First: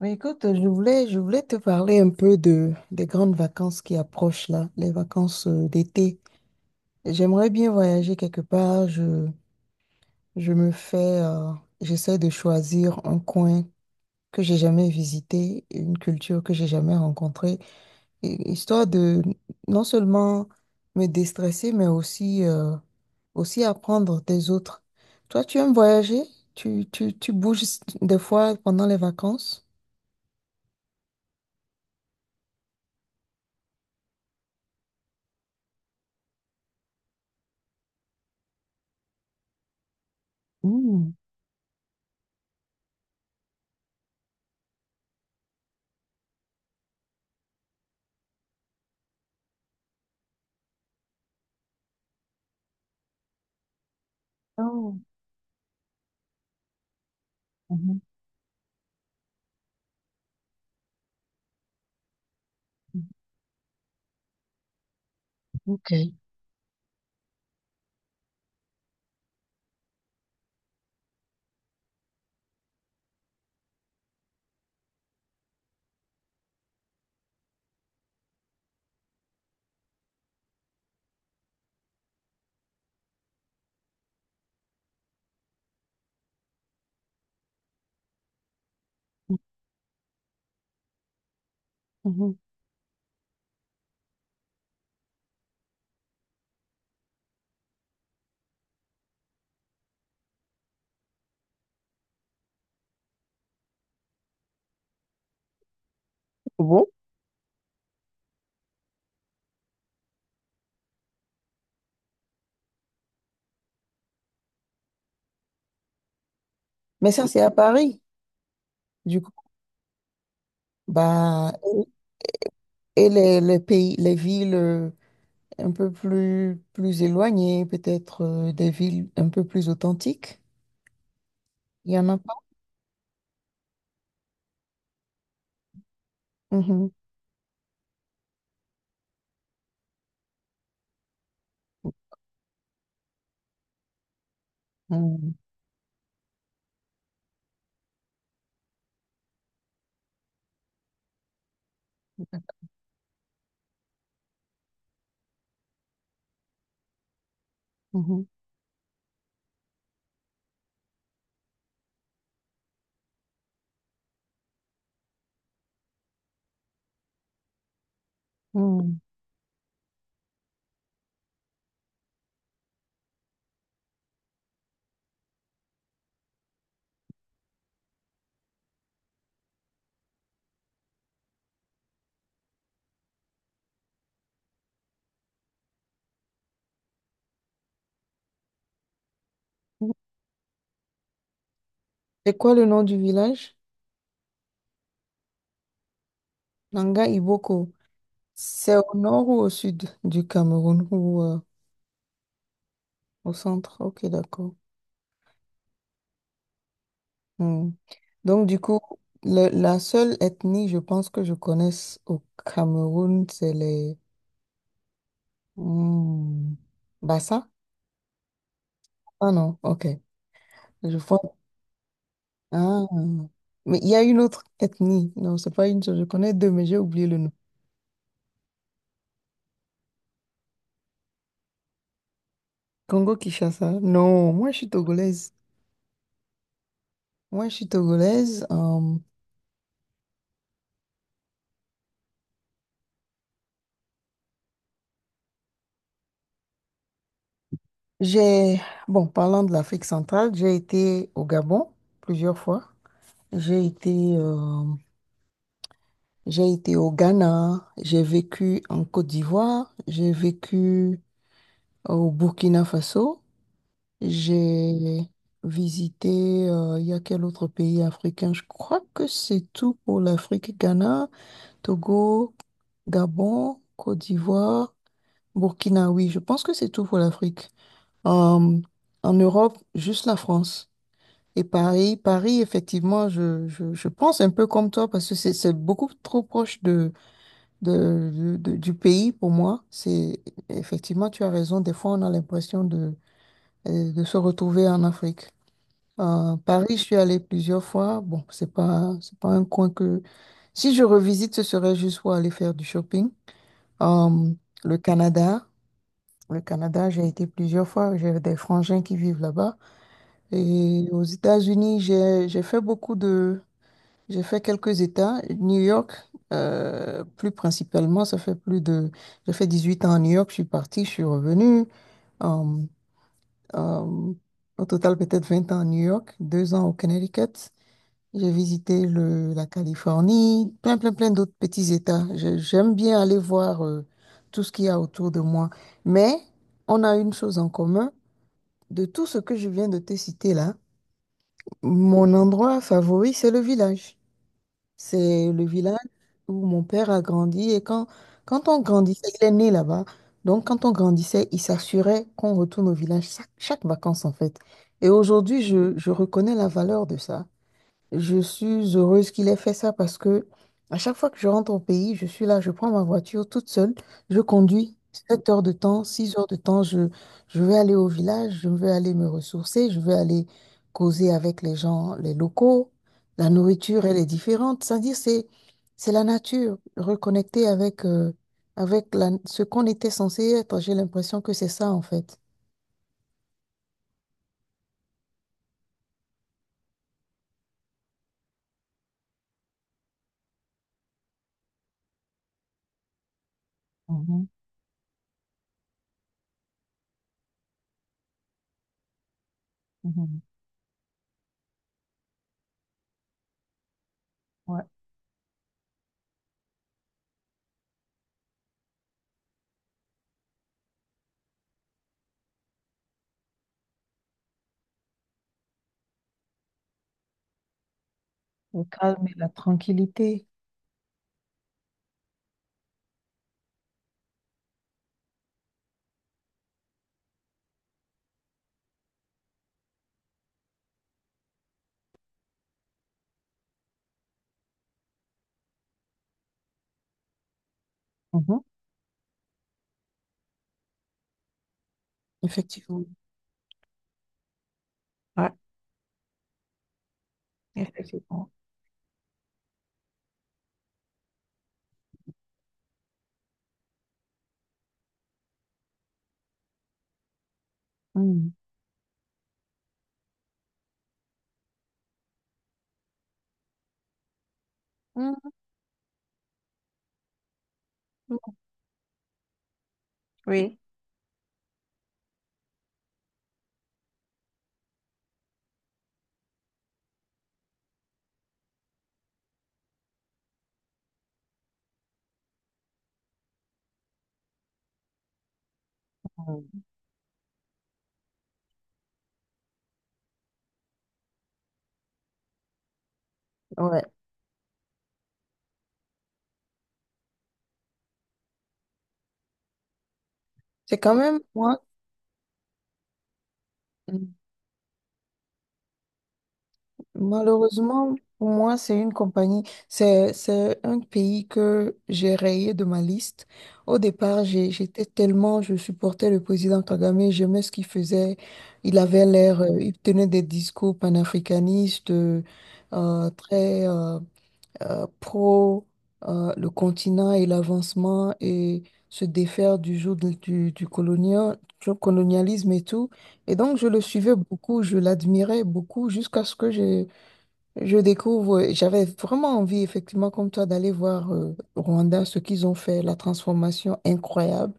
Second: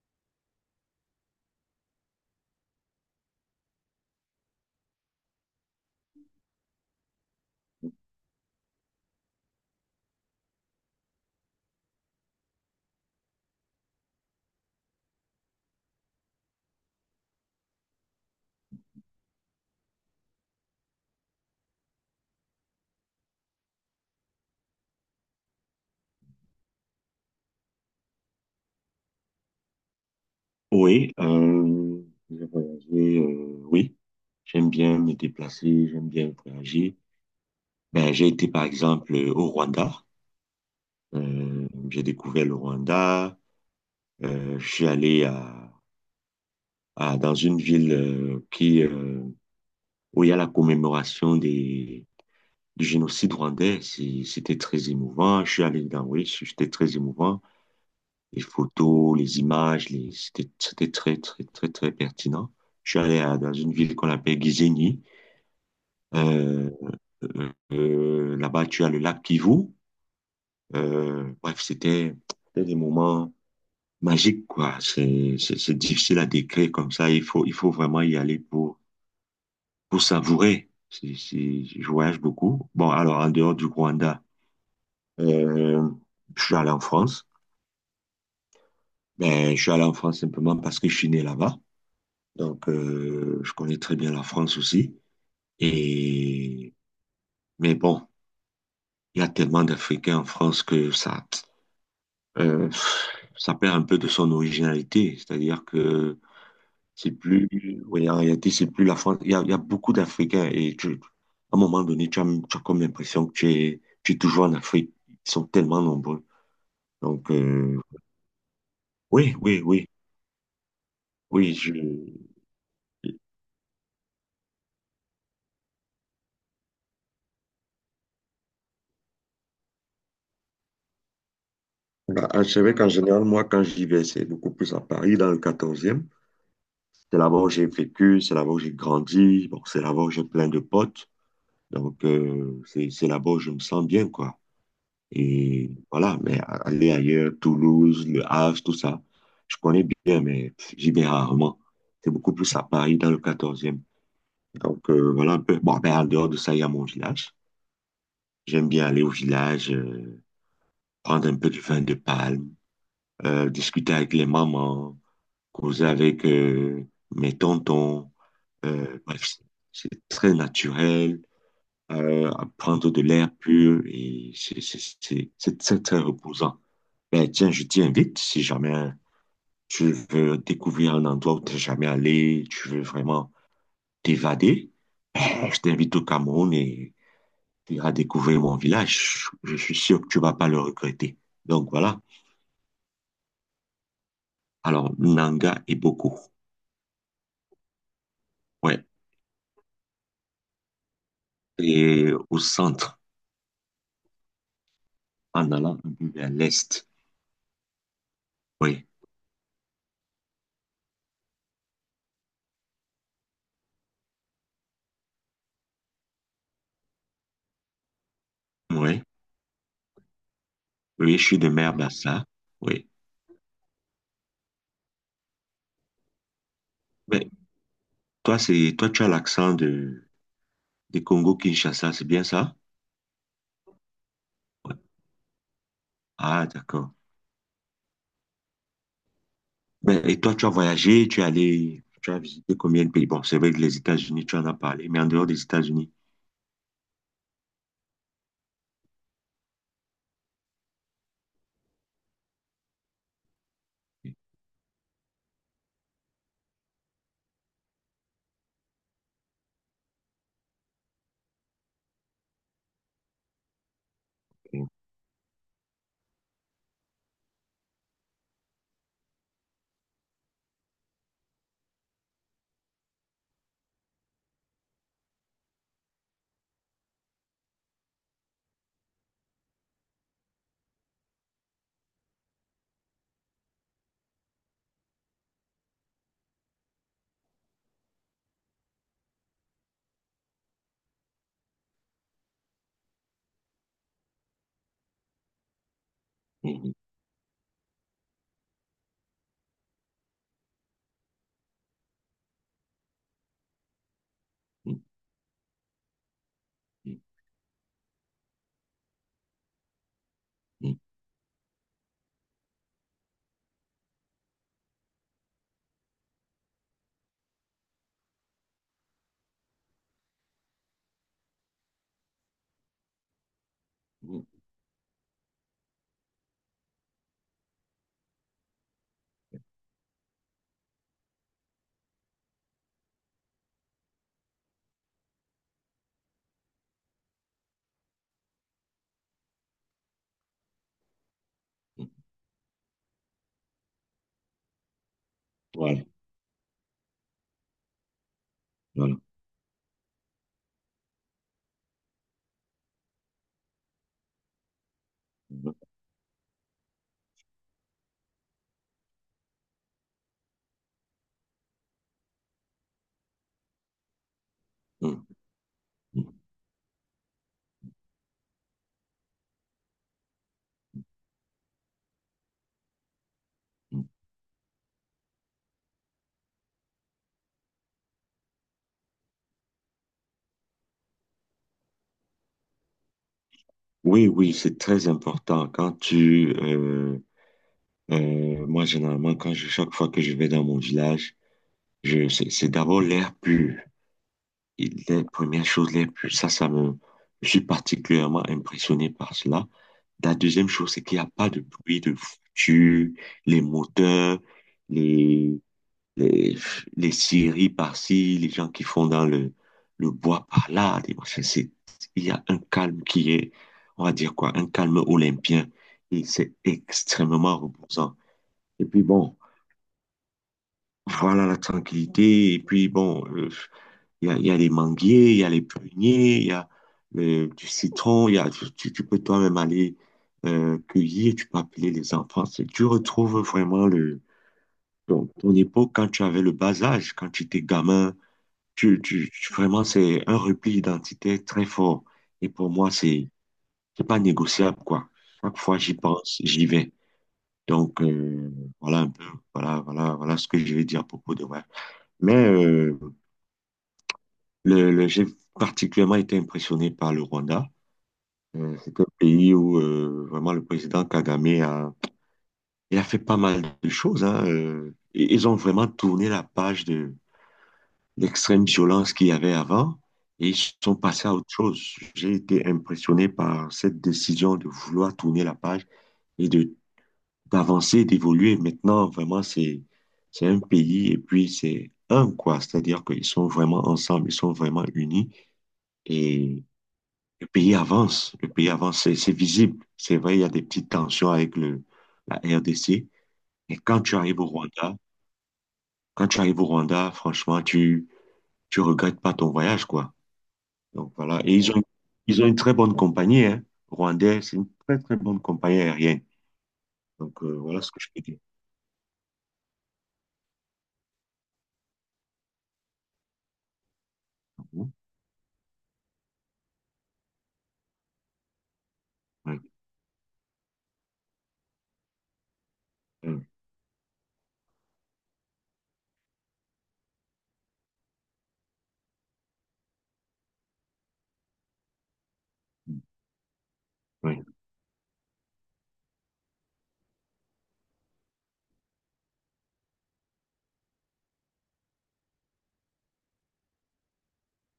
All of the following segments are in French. Mais écoute, je voulais te parler un peu des grandes vacances qui approchent là, les vacances d'été. J'aimerais bien voyager quelque part. Je me fais, euh, j'essaie de choisir un coin que j'ai jamais visité, une culture que j'ai jamais rencontrée, histoire de non seulement me déstresser, mais aussi, aussi apprendre des autres. Toi, tu aimes voyager? Tu bouges des fois pendant les vacances? Oui, euh, j'ai voyagé, oui. J'aime bien me déplacer, j'aime bien voyager. Ben, j'ai été par exemple au Rwanda. Mmh. J'ai découvert le Rwanda. Je suis allé dans une ville où il y a la commémoration du génocide rwandais. C'était très Oh. émouvant. Je suis allé dans, oui, c'était très émouvant. Mhm. Les photos, les images, c'était, c'était très pertinent. Je suis allé dans une ville qu'on appelle Gisenyi. Ok. Euh, là-bas, tu as le lac Kivu. Bref, c'était des moments magiques, quoi. C'est difficile à décrire comme ça. Il faut vraiment y aller pour savourer. Je voyage beaucoup. Bon, alors, en dehors du Rwanda, euh, je suis allé en France. Ben, je suis allé en France simplement parce que je suis né là-bas. Mhm. Donc, je connais très bien la France aussi. Et, mais bon, il y a tellement d'Africains en France que ça. euh, ça perd un peu de son originalité. C'est-à-dire que Bon, c'est plus, ouais, en réalité, c'est plus la France. Il y a beaucoup d'Africains et à un moment donné, tu as comme l'impression que tu es toujours en Afrique. Ils sont tellement nombreux. mais ça, Donc, c'est à Paris. Du coup, oui, oui, oui, bah, oui. Et les pays, les villes un peu plus, plus éloignées, peut-être des villes un peu plus authentiques, il y en a Bah, pas. je savais qu'en général, moi, quand j'y vais, c'est beaucoup plus à Paris, dans le 14e. Mhm. C'est là-bas où j'ai vécu, c'est là-bas où j'ai grandi, bon, c'est là-bas où j'ai plein de potes. Donc, c'est là-bas où je me sens bien, quoi. Mhm. Et voilà, mais aller ailleurs, Toulouse, Le Havre, tout ça, je connais bien, mais j'y vais rarement. C'est beaucoup plus à Paris, dans le 14e. Donc voilà un peu. Bon, ben, en dehors de ça, il y a mon village. Mhm. J'aime bien aller au village, prendre un peu de vin de palme, discuter avec les mamans, causer avec mes tontons. Bref, c'est très naturel, à prendre de l'air pur et c'est très, très reposant. Ben, tiens, je t'invite si jamais tu veux découvrir un endroit où tu n'es jamais allé, tu veux vraiment t'évader, ben, je t'invite au Cameroun et tu iras découvrir mon village. Je suis Mhm. sûr que tu vas pas le regretter. Donc voilà. C'est quoi le nom du village? Alors, Nanga et Boko. Nanga Iboko. C'est Ouais. au nord ou au sud du Cameroun ou Et au centre, au centre? Ok, d'accord. en allant un peu vers l'est. Hmm. Donc, du coup, Oui. La seule ethnie, je pense que je connaisse au Cameroun, c'est les… Hmm. Bassa? Oui. Ah non, ok. Je Oui, vois. je suis de Mère-Bassa. Ah. Oui. Mais il y a une autre ethnie. Non, c'est pas une seule. Je connais deux, mais j'ai oublié le Mais nom. toi, toi, tu as l'accent de Congo-Kinshasa, c'est bien ça? Congo-Kinshasa? Non, moi, je suis Ouais. togolaise. Ah, d'accord. Moi, je suis togolaise. Ben, et toi, tu as voyagé, tu es allé, tu as visité combien de pays? Bon, c'est vrai que les États-Unis, tu en as parlé, mais en dehors des États-Unis. j'ai… Bon, parlant de l'Afrique centrale, j'ai été au Gabon plusieurs fois. J'ai été... euh, J'ai été au Ghana, j'ai vécu en Côte d'Ivoire, j'ai vécu au Burkina Faso, j'ai visité, il y a quel autre pays africain? Je crois que c'est tout pour l'Afrique. Ghana, Togo, Gabon, Côte d'Ivoire, Burkina, oui, je pense que c'est tout pour l'Afrique. Euh, en Europe, juste la France. Et Paris, Paris, effectivement, je pense un peu comme toi parce que c'est beaucoup trop proche du pays pour moi. C'est effectivement, tu as raison. Des fois, on a l'impression de se retrouver en Afrique. Paris, je suis allée plusieurs fois. Bon, c'est pas un coin que. Si je revisite, ce serait juste pour aller faire du shopping. Euh, le Canada. Le Canada, j'ai été plusieurs fois. J'ai des frangins qui vivent là-bas. Et aux États-Unis, j'ai fait beaucoup. J'ai fait quelques États. New York, plus principalement, ça fait plus de… J'ai fait 18 ans à New York, je suis partie, je suis revenue. Euh, euh, au total, peut-être 20 ans à New York, 2 ans au Connecticut. J'ai visité la Californie, plein, plein, plein d'autres petits États. J'aime bien aller voir tout ce qu'il y a autour de moi. Mais on a une chose en commun. De tout ce que je viens de te citer là, mon endroit favori, c'est le village. C'est le village Voilà, où mon père a grandi et quand on voilà. grandissait, il est né là-bas. Donc quand on grandissait, il s'assurait qu'on retourne au village chaque vacances en fait. Et aujourd'hui, je reconnais la valeur de ça. Je suis heureuse qu'il ait fait ça parce que à chaque fois que je rentre au pays, je suis là, je prends ma voiture toute seule, je conduis 7 heures de temps, 6 heures de temps, je vais aller au village, je vais aller me ressourcer, je vais aller causer avec les gens, les locaux. La nourriture, elle est différente. C'est-à-dire, c'est la nature, reconnecter avec, avec ce qu'on était censé être. J'ai l'impression que c'est ça, en fait. Oui, oui, c'est très important. Moi, généralement, chaque fois que je vais dans mon village, c'est d'abord l'air pur. Mhm, Et les premières choses, les plus, je suis particulièrement impressionné par cela. La mhm. deuxième chose, c'est qu'il n'y a pas de bruit de voiture, les moteurs, Ouais, les, les, les scieries par-ci, les gens qui font dans le bois par-là, des machins. C'est, il y a un calme qui est, on va dire quoi, un calme olympien. Et c'est extrêmement reposant. le Et puis calme bon, et la tranquillité. voilà la tranquillité. Et puis bon, il y a les manguiers, il y a les pruniers, il y a du citron, il y a, tu peux toi-même aller cueillir, tu peux appeler les enfants. Tu retrouves vraiment ton époque quand tu avais le bas âge, quand tu étais gamin. Mhm. Vraiment, c'est un repli identitaire très fort. Et pour moi, Effectivement. C'est pas négociable, quoi. Ouais, Chaque fois, j'y pense, j'y vais. Donc, effectivement. Voilà un peu, voilà ce que je vais dire à propos de moi. Mais j'ai particulièrement été impressionné par le Rwanda. Mhm. C'est un pays où vraiment le président Kagame a, il a fait pas mal de choses. Hein, et ils ont vraiment tourné la page de Mhm. l'extrême violence qu'il y avait avant et ils Oui. sont passés à autre chose. J'ai été impressionné par cette décision de vouloir tourner la page et de d'avancer, d'évoluer. Maintenant, vraiment, c'est un pays et puis c'est un quoi. C'est-à-dire qu'ils sont vraiment ensemble, ils sont vraiment unis et Mhm. le pays avance, le pays avance, c'est visible. C'est vrai, il y a des petites tensions avec le, la RDC. Et quand Ouais. tu arrives au Rwanda, quand tu arrives au Rwanda, franchement, tu regrettes pas ton voyage, quoi. C'est Donc quand même voilà. Et moi. ils ont une très bonne compagnie, hein. Rwandais, c'est une très, très bonne compagnie aérienne. Donc voilà ce que je Malheureusement, peux dire. pour moi, c'est un pays que j'ai rayé de ma liste. Au départ, j'étais tellement, je supportais le président Kagame, j'aimais ce qu'il faisait. Il avait Ouais, l'air, il tenait des discours panafricanistes, ouais, très pro le continent et l'avancement et se défaire du joug du du colonialisme et tout. Et donc, je le suivais ouais, beaucoup, je l'admirais beaucoup jusqu'à ce que j'ai je découvre, j'avais vraiment envie, effectivement, comme toi, d'aller voir Rwanda, ce qu'ils ont fait, la transformation incroyable,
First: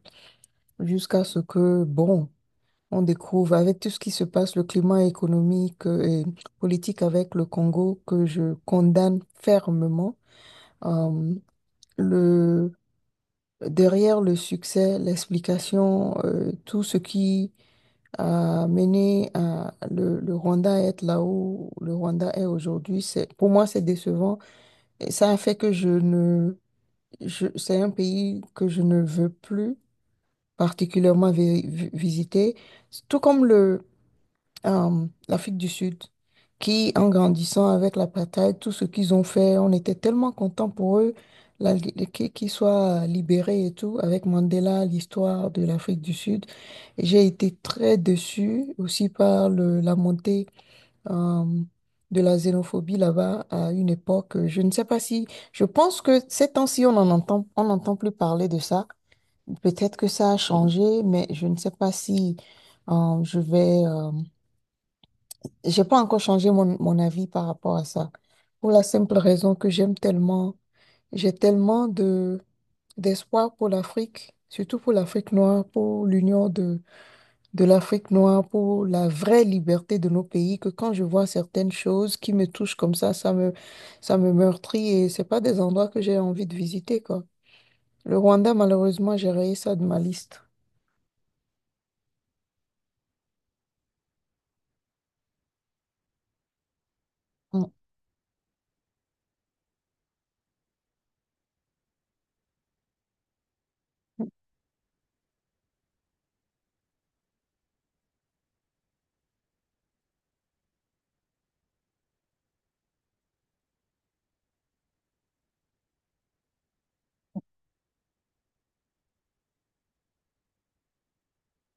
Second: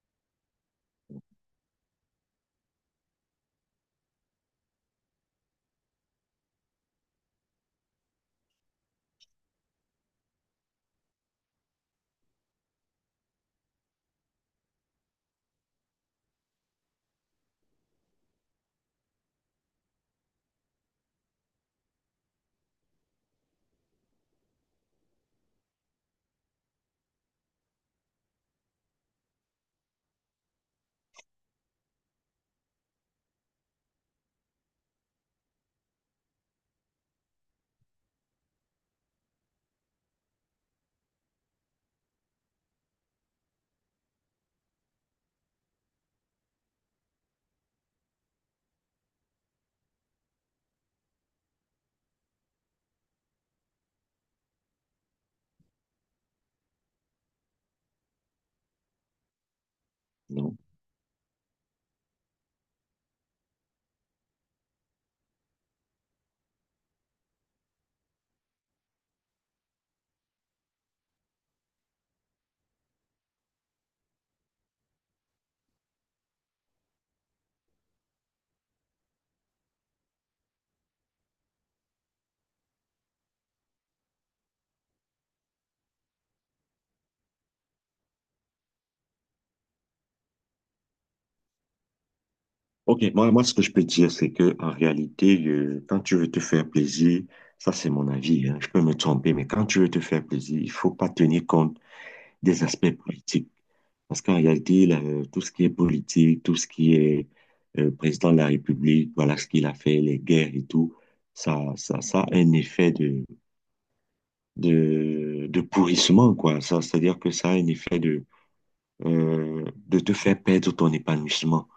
jusqu'à ce que, bon, on découvre avec tout ce qui se passe, le climat économique et politique avec le Congo, que je condamne fermement. Euh, le, derrière le succès, l'explication, tout ce qui a mené à le Rwanda à être là où le Rwanda est aujourd'hui, c'est, pour moi, c'est décevant. Et ça a fait que je ne, je, c'est un pays que je ne veux plus particulièrement visiter, tout comme l'Afrique du Sud, qui, en grandissant avec l'apartheid, tout ce qu'ils ont fait, on était tellement contents pour eux, qu'ils soient libérés et tout, avec Mandela, l'histoire de l'Afrique du Sud. J'ai été très déçue aussi par la montée euh, de la xénophobie là-bas à une époque. Euh, je ne sais pas si, je pense que ces temps-ci, on n'entend plus parler de ça. Peut-être que ça a non. changé, mais je ne sais pas si je vais. J'ai pas encore changé mon avis par rapport à ça. Pour la simple raison que j'aime tellement, j'ai tellement de d'espoir pour l'Afrique, surtout pour l'Afrique noire, pour l'union de l'Afrique noire pour la vraie liberté de nos pays que quand je vois certaines choses qui me touchent comme ça, ça me meurtrit et c'est pas des endroits que j'ai envie de visiter, quoi. Le Rwanda, malheureusement, j'ai rayé ça de ma liste. Ok, moi, ce que je peux dire, c'est que en réalité, quand tu veux te faire plaisir, Mm, ça c'est mon avis, hein, je peux me tromper, mais quand tu veux te faire plaisir, il faut pas tenir compte des aspects politiques. Parce qu'en réalité, là, tout ce qui est politique, tout ce qui est président de la République, voilà ce qu'il a fait, les guerres et tout, ça a un effet de pourrissement, quoi. Ça, c'est-à-dire que ça a un effet de te faire perdre ton épanouissement.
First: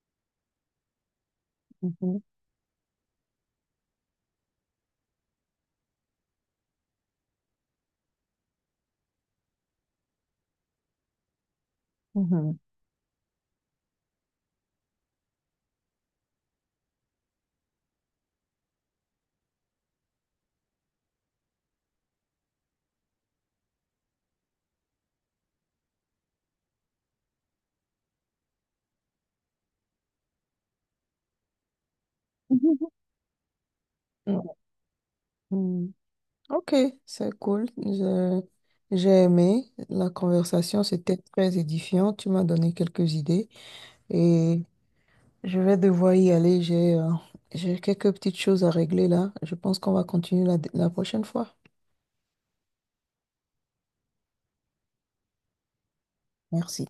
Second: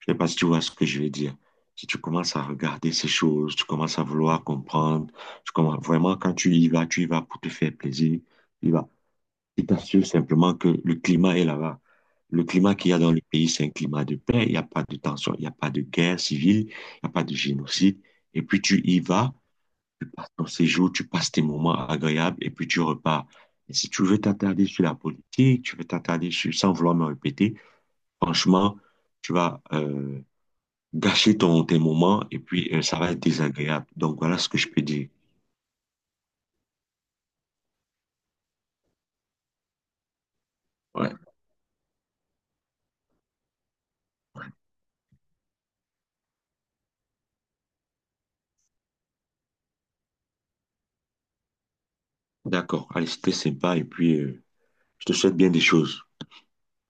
Je ne sais pas si tu vois ce que je veux dire. Si tu mm, commences à regarder ces choses, tu commences à vouloir comprendre, tu commences, vraiment, quand tu y vas pour te faire plaisir, tu y vas. Il t'assure simplement que le climat est là-bas. Le mhm, climat qu'il y a dans le pays, c'est un climat de paix. Il n'y a pas de tension, il n'y a pas de guerre civile, il n'y a pas de génocide. Et puis tu y vas, tu passes ton séjour, tu passes tes moments agréables et puis tu repars. Et si tu veux t'attarder sur la politique, tu veux t'attarder sur, sans vouloir me répéter, franchement, tu vas gâcher tes moments et puis mhm, ça va être désagréable. Donc voilà ce que je peux dire. mm, mm. Ok, c'est cool. J'ai aimé la conversation, Ouais, c'était très édifiant. Tu m'as donné quelques idées. Je vais devoir y aller. J'ai quelques petites choses à régler là. Je pense qu'on va continuer la prochaine fois. d'accord. Allez, c'était sympa et puis je te souhaite bien des choses. Merci.